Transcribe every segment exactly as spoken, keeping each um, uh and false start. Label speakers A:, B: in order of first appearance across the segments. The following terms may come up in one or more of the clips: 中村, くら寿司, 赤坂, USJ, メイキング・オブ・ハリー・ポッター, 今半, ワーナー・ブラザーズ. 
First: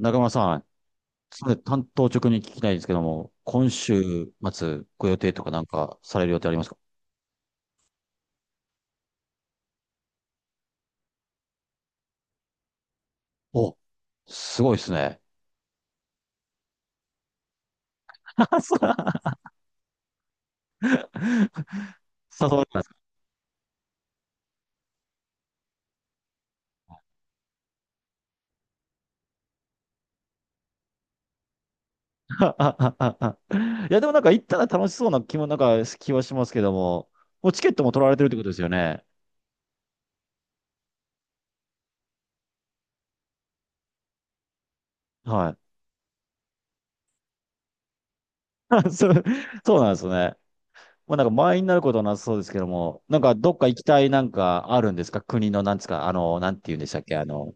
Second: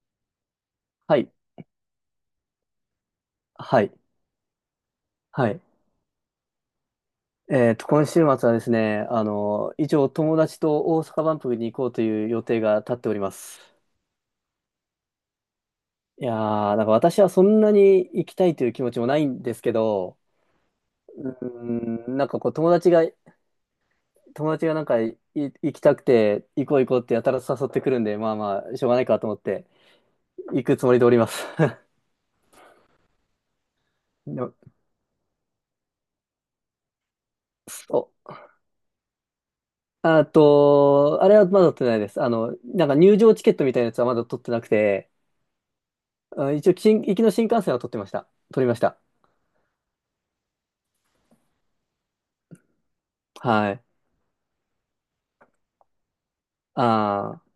A: 中村さん、
B: はい。
A: それ担当直に聞きたいんですけども、今
B: はい。
A: 週末ご予定と
B: は
A: か
B: い。
A: なんかされる予定ありますか？
B: えっと、今週末はですね、あの、以上、友達と大阪万博に行こうという予定が立っております。
A: お、すごいですね。
B: いやー、なんか私はそんなに行きたいという気持ちもない んですけど、うーん、なんか
A: そ
B: こ
A: う
B: う、
A: 誘われ
B: 友
A: ます
B: 達
A: か？
B: が、友達がなんかい行きたくて、行こう行こうってやたら誘ってくるんで、まあまあ、しょうがないかと思って、行くつもりでおります。
A: いや、でもなん か
B: で
A: 行っ
B: も
A: たら楽しそうな気も、なんか気はしますけども、もうチケットも取ら
B: そ
A: れてるっ
B: う。
A: てことですよね。
B: あと、あれはまだ取ってないです。あの、なんか入場チケットみたいなやつはまだ取ってなくて、
A: はい。
B: あ、一応、新行きの新幹線は撮ってました。撮りまし た。
A: そう、そうなんですね。まあなんか満員になることはなさそうですけども、なんかどっか
B: は
A: 行き
B: い。
A: たいなんかあるんですか？国のなんですか？あの、なんて言うんでしたっけ？あ
B: ああ、
A: の、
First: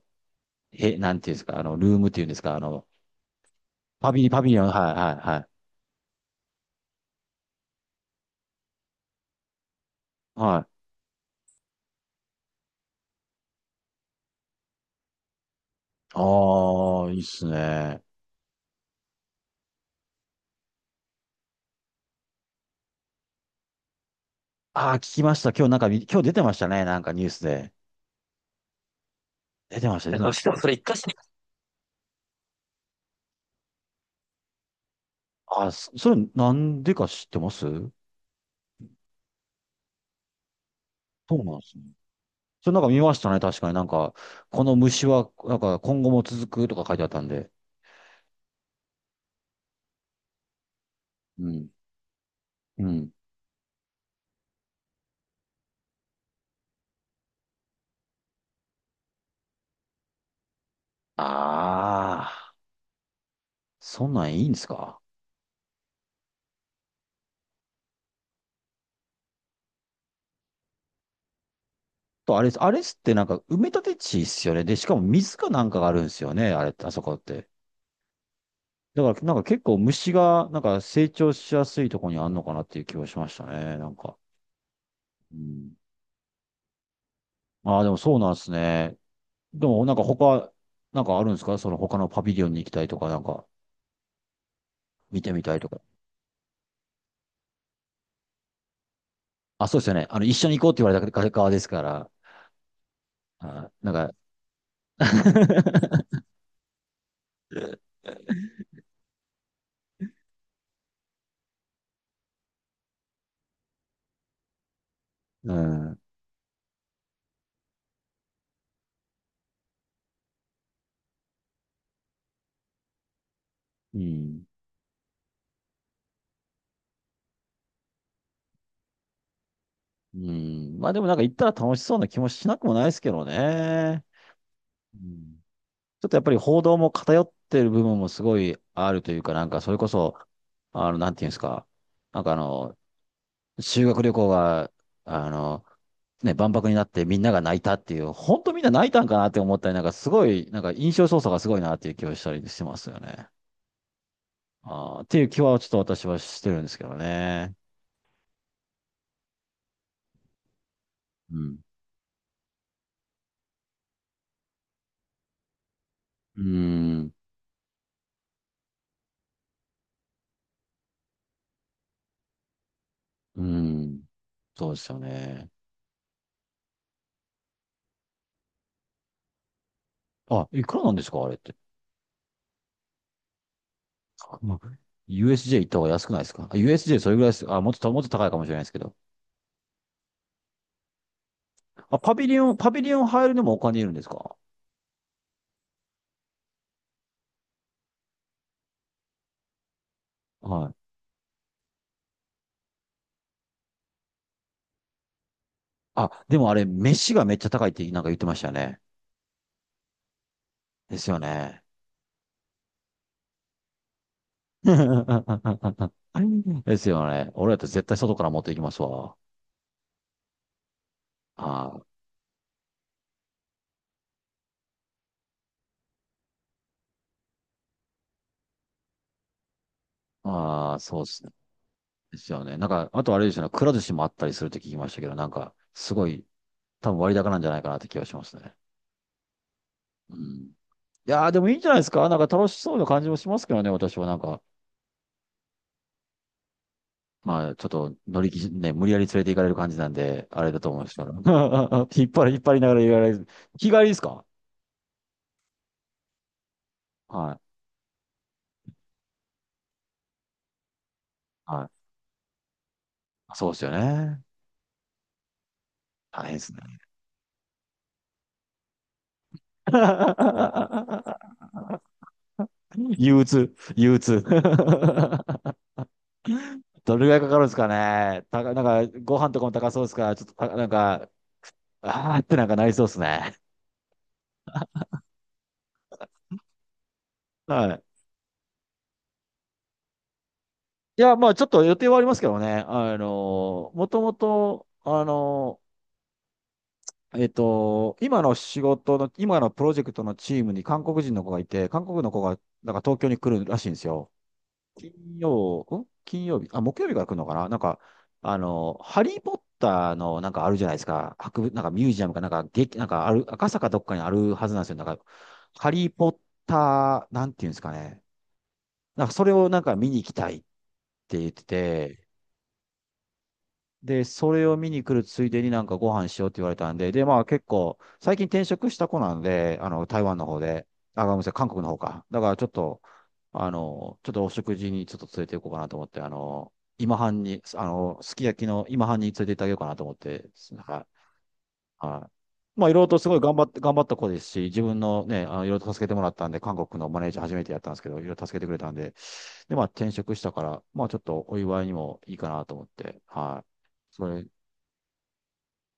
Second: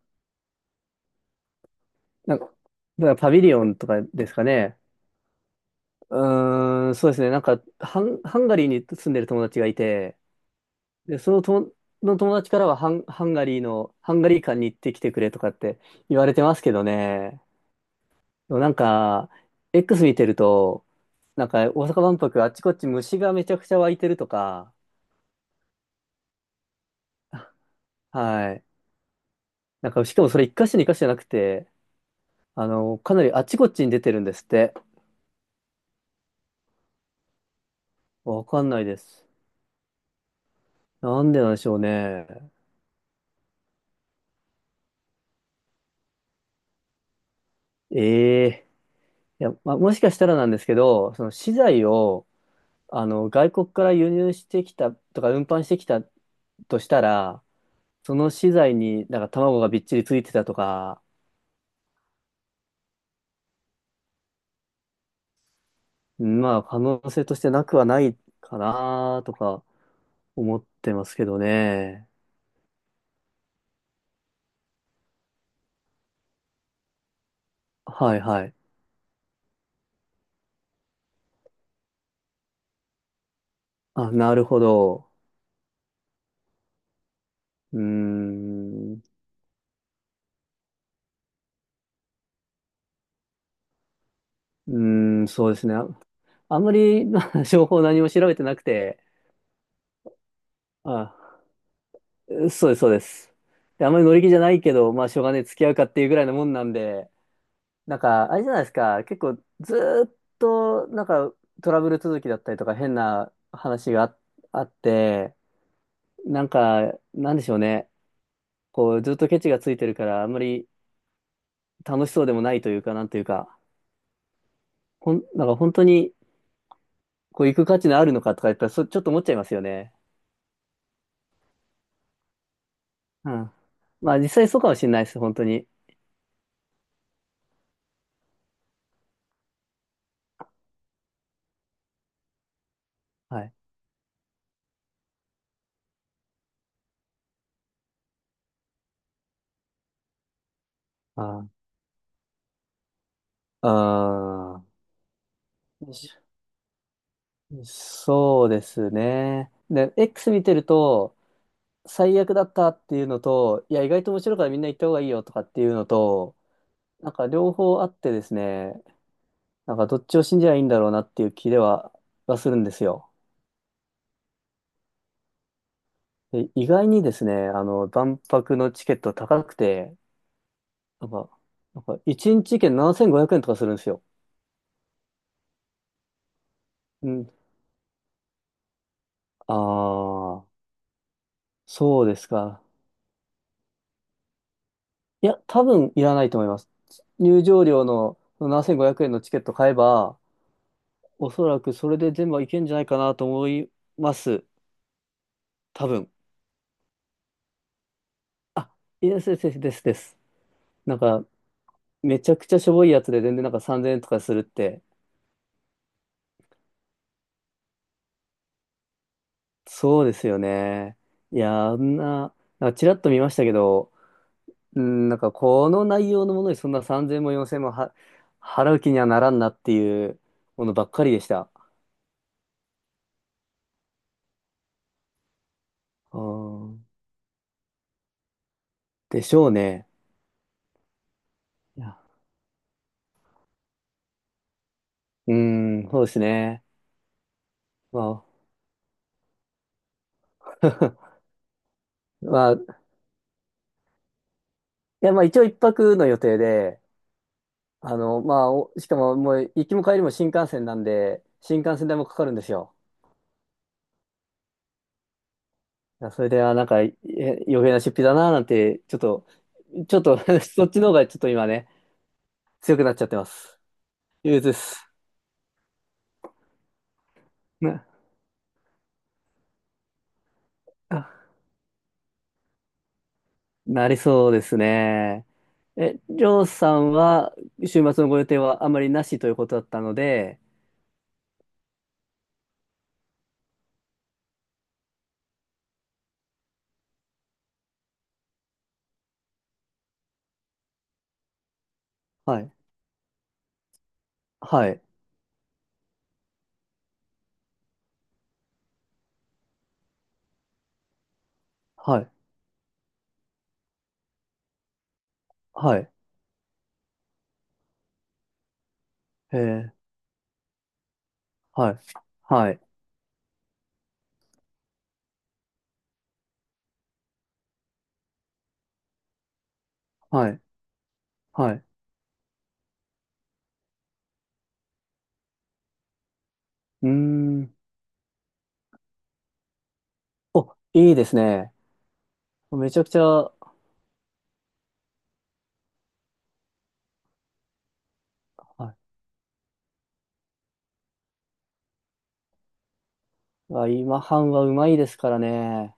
A: へ、なんて言うんですか？あの、ルームっていうんで
B: なん
A: す
B: か、
A: か？あの、
B: だからパビリオンとか
A: パビ
B: で
A: リ、
B: す
A: パ
B: か
A: ビリオン、は
B: ね。
A: い、はい、
B: うーん、そうですね。なんか、ハン、ハンガリーに住んでる友達がいて、
A: はい。はい。
B: で、そのと、の友達からはハン、ハンガリーの、ハンガリー館に行ってきてくれとかって言われてますけど
A: ああ、いいっ
B: ね。
A: すね。
B: でもなんか、X 見てると、なんか大阪万博あっちこっち虫がめちゃくちゃ湧いてるとか、
A: ああ、聞きました。今日なんか、今日出てましたね。なんかニュースで。
B: はい。
A: 出て
B: なん
A: まし
B: か、
A: た、
B: し
A: 出て
B: かも
A: まし
B: そ
A: し
B: れ一
A: た。そ
B: 箇
A: れ
B: 所
A: 一
B: 二箇
A: 回
B: 所
A: し
B: じゃ
A: に、
B: なくて、あの、かなりあっちこっちに出てるんですって。
A: ああ、そそれなんでか知ってます？そ
B: わかんないです。なんで
A: う
B: なん
A: な
B: で
A: んで
B: しょ
A: す
B: う
A: ね。
B: ね。
A: それなんか見ましたね。確かになんか、この虫は、なんか今後も続くとか書いてあったんで。
B: ええ、いや、まあ、もしかしたらなんですけど、その
A: う
B: 資
A: ん。
B: 材を、
A: う
B: あ
A: ん。
B: の、外国から輸入してきたとか、運搬してきたとしたら、その資材になんか卵がびっちりついてたとか、
A: ああ、そんなんいいんですか？
B: まあ、可能性としてなくはないかなとか思ってますけどね。
A: と、あれ、あれっすってなんか埋め立て地っすよね。で、しかも水かなんかがあるんですよね。あれ、あそこって。
B: はいはい。
A: だから、なんか結構虫が、なんか成長しやすいところにあんのかなっていう気はしましたね。なん
B: あ、
A: か。
B: なるほど。
A: うん。
B: う
A: あ
B: ー
A: あ、でもそうなんです
B: ん、
A: ね。
B: う
A: でも、なんか他、なんかあるんですか？その他のパビリオンに行きたいとか、なんか見
B: ーん、
A: てみ
B: そ
A: た
B: う
A: い
B: です
A: と
B: ね。
A: か。
B: あ、あんまり、まあ情報何も調べてなくて、
A: あ、そうですよね。あの、一緒に行こうって言われたから
B: あ、
A: 側ですから。
B: そうです、そうです。
A: あ、
B: であ
A: な
B: ん
A: ん
B: まり
A: か
B: 乗り気じゃないけど、まあ、しょうがねえ、付き合うかっていうぐら いのもんなんで、なんか、あれじゃないですか、結構、ずーっと、なんか、トラブル続きだったりとか、変な話があ、あって、
A: うん。
B: なんか、なんでしょうね、こう、ずっとケチがついてるから、あんまり楽しそうでもないというか、なんというか、
A: うん。
B: ほん、なんか本当に、こう、行く価値のあるのかとか言ったら、そ、ちょっと思っちゃいますよね。
A: うん。まあでもなんか行ったら楽しそうな気もしなくもないですけど
B: うん。
A: ね。
B: まあ、実際そうかもしれ
A: う
B: ないです、本
A: ん。
B: 当に。
A: ちょっとやっぱり報道も偏ってる部分もすごいあるというか、なんかそれこそ、あの、なんていうんですか、なんかあの、
B: はい。
A: 修学旅行が、あの、ね、万博になってみんなが泣いたっていう、本当みんな泣いたんかなって思ったり、なんかすごい、なんか印象操作がすごい
B: あ
A: なっていう気はしたりしてますよね。
B: あ。ああ。
A: あーっていう気はちょっと私はしてるんですけどね。
B: そうですね。で、X 見てると、
A: うん。
B: 最悪だったっていうのと、いや、意外と面白いからみんな行った方がいいよとかっていうのと、
A: うー
B: な
A: ん。
B: んか両方あってですね、なんかどっちを信じりゃいいんだろうなっていう気では、はするんですよ。
A: うーん。そうですよね。
B: で、意外にですね、あの、万博のチケット高くて、
A: あ、いくらなんで
B: な
A: す
B: ん
A: かあ
B: か、
A: れって？
B: なんかいちにち券ななせんごひゃくえんとかするんですよ。
A: まあ ユーエスジェー 行った方が安くないですかあ？ ユーエスジェー そ
B: う
A: れぐらいで
B: ん。
A: す。あ、もっと、もっと高いかもしれないですけど。
B: ああ、
A: あ、
B: そう
A: パ
B: で
A: ビ
B: す
A: リオン、
B: か。
A: パビリオン入るのもお金いるんですか？
B: いや、多分いらないと思います。入場料のそのななせんごひゃくえんのチケット買えば、
A: はい。
B: おそらくそれで全部はいけんじゃないかなと思います。多分。
A: あ、でもあれ、飯がめっちゃ高いってなんか言ってました
B: あ、
A: ね。
B: いや、ですですです。ですな
A: で
B: ん
A: すよ
B: か、
A: ね。
B: めちゃくちゃしょぼいやつで全然なんかさんぜんえんとかするって、
A: ですよね。俺だって絶対外から持っていきますわ。
B: そうですよね。いや、
A: あ
B: あんな、なんかちらっと見ましたけど、うん、なんかこの内容のものにそんなさんぜんもよんせんもは払う気にはならんなっていう
A: あ、
B: もの
A: ああ、
B: ばっ
A: そ
B: か
A: うで
B: りで
A: す
B: し
A: ね。
B: た。
A: ですよね。なんか、あとあれですよね。くら寿司もあったりするって聞きましたけど、なんか、すご
B: あ
A: い、多
B: ー
A: 分割高なんじゃないかなって気がしますね。
B: でしょうね。
A: うん。いやー、でもいいんじゃない
B: い
A: です
B: や、
A: か。なんか楽しそうな感じもしますけどね、私はなんか。
B: うーん、そうですね。
A: まあ、ちょっと
B: ま
A: 乗り気、ね、無理やり連れて行かれる感じなんで、あれだと思うんですけど。
B: あ、
A: 引っ 張り、引っ
B: まあ、
A: 張
B: い
A: りながら言われる。日帰りですか？
B: や、まあ一応一泊の予定で、
A: はい。
B: あの、まあ、おしかももう行きも帰りも新幹線なんで、新
A: は
B: 幹線
A: い。
B: 代もかかるんですよ。
A: そうですよね。
B: いやそ
A: 大
B: れ
A: 変で
B: で、
A: す
B: あ、なん
A: ね。
B: か、え余計な出費だな、なんて、ちょっと、ちょっと、 そっちの方がちょっと 今ね、強くなっちゃっ
A: 憂
B: てま
A: 鬱、
B: す。
A: 憂鬱。
B: 憂鬱です。
A: どれぐらいかかるんですか
B: な、
A: ね。たか、なんか、ご飯とかも高そうですから、ちょっとた、なん
B: あ
A: か、あーってなんかなりそうですね。
B: なりそうですね。え、りょうさんは、週
A: はい。
B: 末のご予定はあまりなしということだったので、
A: いや、まあ、ちょっと予定はありますけどね。あの、もともと、あの、えっと、今の仕事の、今のプロジェクトのチームに韓国人の子がいて、韓国の子が、
B: はい、
A: なんか東京に来るらしいんですよ。
B: はい、
A: 金曜、ん金曜日、あ、木曜日から来るのかな、なんか、あの、ハリーポッターのなんかあるじゃないですか。博物、なんかミュー
B: は
A: ジア
B: い、
A: ムかなんか、劇、なんかある、赤坂どっかにあるはずなんですよ。なんか、ハ
B: は
A: リ
B: い、
A: ーポッター、なんていうんですかね。なんかそれ
B: え
A: をなん
B: ー、
A: か見に行きたいって言って
B: はい、
A: て、
B: はい、
A: で、それを見に来るついでになんかご飯しようって言われたんで、で、まあ結構、最近転職した子なんで、あの、台湾の
B: は
A: 方
B: い、
A: で、あ、ごめんなさい、韓
B: は
A: 国
B: い。
A: の方か。だからちょっと、あの、ちょっとお食事にちょっと連れて行こうかなと思って、あの、
B: うー
A: 今半に、
B: ん。
A: あの、すき焼きの今半に連れて行ってあげようかなと思って、
B: お、
A: はい。
B: いいですね。
A: はい。まあ
B: め
A: い
B: ち
A: ろい
B: ゃ
A: ろ
B: くち
A: とすごい
B: ゃ、
A: 頑張って、頑張った子ですし、自分のね、あの、いろいろと助けてもらったんで、韓国のマネージャー初めてやったんですけど、いろいろ助けてくれ
B: は
A: たん
B: い。
A: で、で、まあ転職したから、まあちょっとお祝いにもいいかなと思って、は
B: あ、
A: い。
B: 今
A: それ
B: 半はうまいですからね。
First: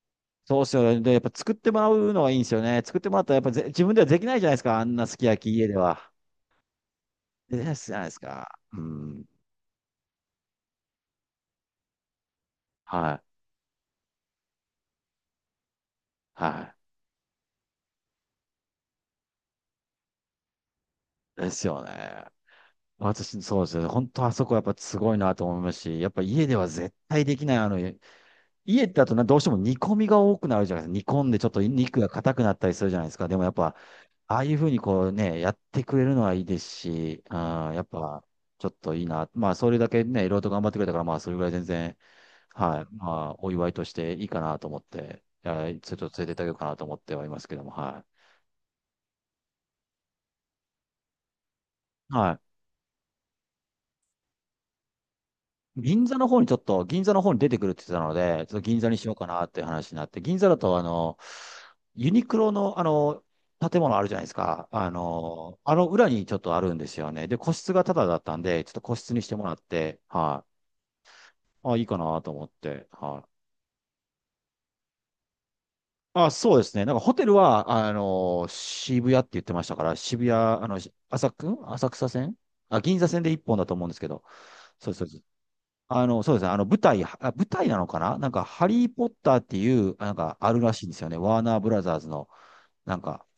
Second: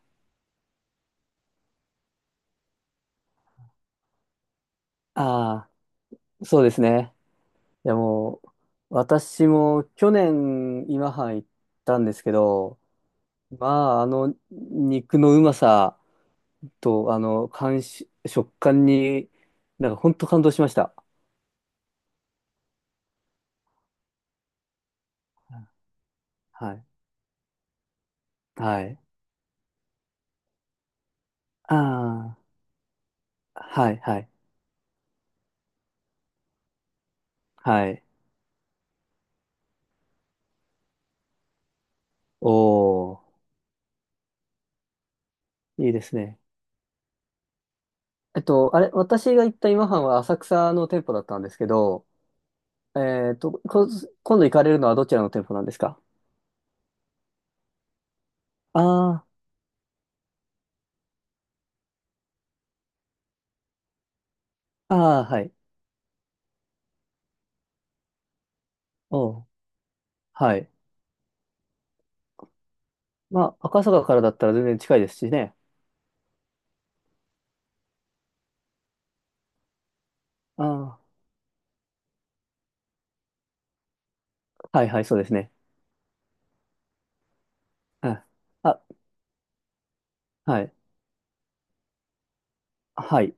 A: そうっすよね。で、やっぱ作ってもらうのがいいんですよね。作ってもらったらやっぱぜ自分ではできないじゃないですか。あんなすき焼き家
B: あ
A: では。
B: あ、そうですね。
A: できない
B: い
A: じ
B: や
A: ゃないです
B: もう、
A: か。うん。
B: 私も去年今半行ったんですけど、
A: はい。
B: まあ、あの肉のうまさ
A: は
B: と、あの、感し、食感に、なんか本当感動しました。
A: い。ですよね。私、そうですよね。本当あそこやっぱすごいなと思いますし、やっぱ家では
B: はい。
A: 絶対できない。あの、
B: は
A: 家
B: い。
A: だとなどうしても煮込みが多くなるじゃないですか。煮込んでちょっと肉が硬
B: あ
A: くなったりするじゃないですか。でもやっ
B: あ、
A: ぱ、
B: はい、はい、
A: ああいうふうにこうね、やってくれるのはいいですし、うん、やっ
B: はい。
A: ぱ、ちょっといいな。まあ、それだけね、いろいろと頑張ってくれたから、まあ、それぐらい全然、はい。ま
B: おー、
A: あ、お祝いとしていいかなと思って、いや
B: い
A: ち
B: い
A: ょっ
B: で
A: と
B: す
A: 連れてっ
B: ね。
A: てあげようかなと思ってはいますけども、は
B: えっと、あれ、私が行った今半は浅草の店舗だったんですけど、
A: い。は
B: えっと、こ、今度行かれるのはどちらの店舗なんです
A: い。
B: か？
A: 銀座の方にちょっと、銀座の方に出てくるって言ってたので、ちょっと銀
B: あ
A: 座にしようか
B: あ、
A: なっていう話になって、銀座だと、あの、ユニクロの、あの、建物あるじゃないですか。あ
B: ああ、はい。
A: の、あの裏にちょっとあるんですよね。で、個室がタダだったんで、ちょっと個室にして
B: お
A: も
B: う、
A: らって、はい。
B: はい。
A: あ、いいかなと思って、はい。
B: まあ、赤坂からだったら全然近いですしね。
A: あ、そうですね。なんかホテルは、あの、渋谷って言ってましたから、渋谷、あの、
B: あ
A: 浅く、浅草線、あ、銀座線で一本だと思うんですけど、
B: あ、はい
A: そうです、
B: は
A: そ
B: い、
A: うで
B: そう
A: す。
B: ですね。
A: あの、そうですね。あの、舞台、あ、舞台なのかな、
B: あ、
A: なんか、ハ
B: あ、
A: リー・ポッターっていう、なんか、ある
B: は
A: ら
B: い。
A: しいんですよね。ワーナー・ブラザーズの、なん
B: は
A: か、
B: い。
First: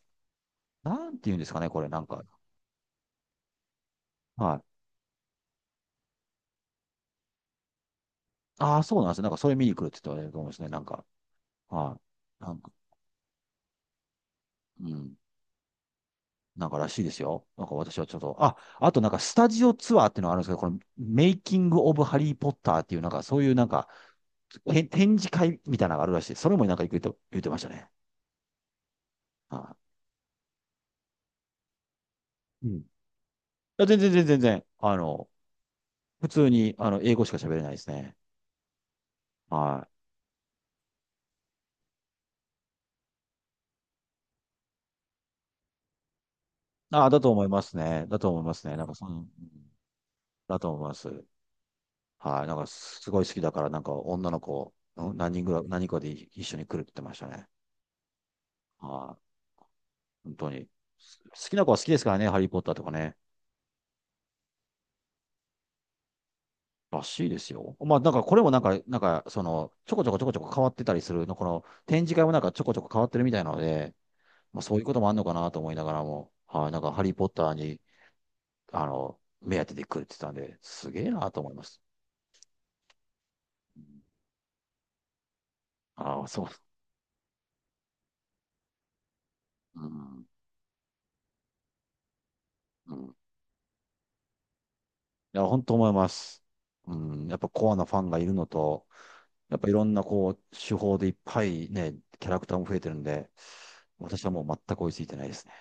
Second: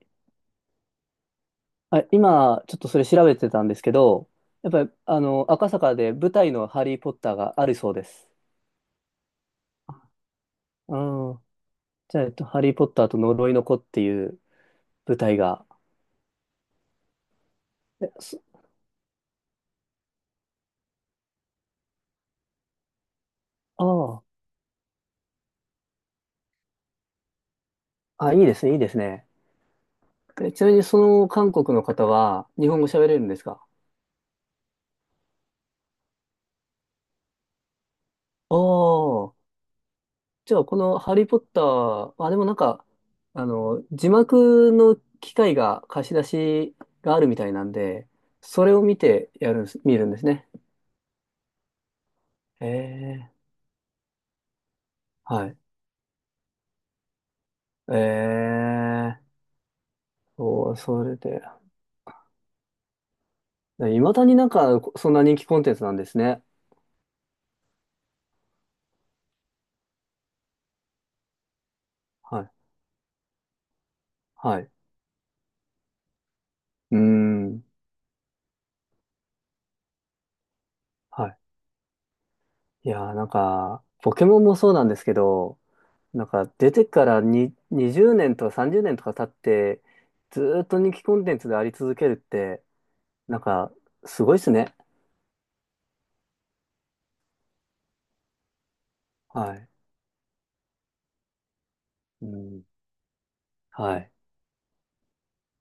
A: なんて言うんですかね、これ、な
B: あ、
A: んか。
B: 今、ちょっとそれ調べてたんですけど、
A: はい。
B: やっぱり、あの、赤坂で舞台のハリー・ポッターがあるそうです。
A: ああ、そうなんですよ。なんか、それ見に来るって言ってたと思うんですね。なん
B: う
A: か、
B: ん。
A: は
B: じゃあ、えっ
A: い。
B: と、
A: な
B: ハ
A: んか、
B: リー・ポッターと呪いの子っていう
A: うん。
B: 舞台が。
A: なんからしいですよ。なんか私は
B: え、
A: ちょっと、
B: そ
A: あ、あとなんかスタジオツアーっていうのがあるんですけど、このメイキング・オブ・ハリー・ポッターっていう、なんかそういうなんか、
B: あ
A: へ展示会みたいなのがあるらしい。それもなんか言って言ってましたね。
B: あ、あ、いいですね、いいですね。
A: は
B: えちなみに、その韓国の方は、
A: い。
B: 日
A: うん。
B: 本
A: い
B: 語喋れるんですか？
A: や全然全然全然、あの、普通に、あの、英語しか喋れないですね。
B: ああ、
A: は
B: じゃあこのハリーポッター、まあ、でもなんか、あの、字幕の機械が貸し出し
A: い。ああ、
B: が
A: だ
B: ある
A: と
B: み
A: 思い
B: たい
A: ま
B: なん
A: すね。
B: で、
A: だと思いま
B: そ
A: す
B: れ
A: ね。
B: を
A: なんか
B: 見
A: その、うん
B: てやるんです、見るんですね。
A: だと思います。はい。なんか
B: え
A: すごい
B: え、
A: 好きだから、なんか女の子、うん何人
B: は
A: ぐ
B: い。
A: らい、何人かで一緒に来るって言ってましたね。
B: え
A: は
B: え、
A: い。本当に。
B: そう、それ
A: 好
B: で。
A: きな子は好きですからね、ハリー・ポッターとかね。
B: いまだになんか、そんな人気コンテンツなんですね。
A: らしいですよ。まあ、なんかこれもなんか、なんか、その、ちょこちょこちょこちょこ変わってたりするの、この展示会もなん
B: は
A: か
B: い。
A: ちょこちょこ変わってるみたいなので、ま
B: は
A: あ、
B: い。う
A: そういうこともあるのかなと思いながらも、はい、なんか
B: ー
A: ハリー・ポッター
B: ん。
A: に、あの、目当てで来るって言ってたんで、すげえ
B: は
A: な
B: い。
A: と思います。
B: いやー、なんか、ポケモンもそうなんですけど、
A: あ
B: な
A: あ、
B: ん
A: そう。
B: か出てからににじゅうねんとかさんじゅうねんとか経っ
A: う
B: て、
A: ん。
B: ずーっと人気コンテンツであり続けるって、
A: うん。
B: なんかすごいっすね。
A: いや、本当思います。うん、やっぱコアなファンがいるのと、
B: は
A: やっぱ
B: い。
A: いろんなこう、手法でいっぱいね、
B: う
A: キャラクター
B: ん。
A: も増えてるんで、
B: はい。
A: 私はもう全く追いついてないですね。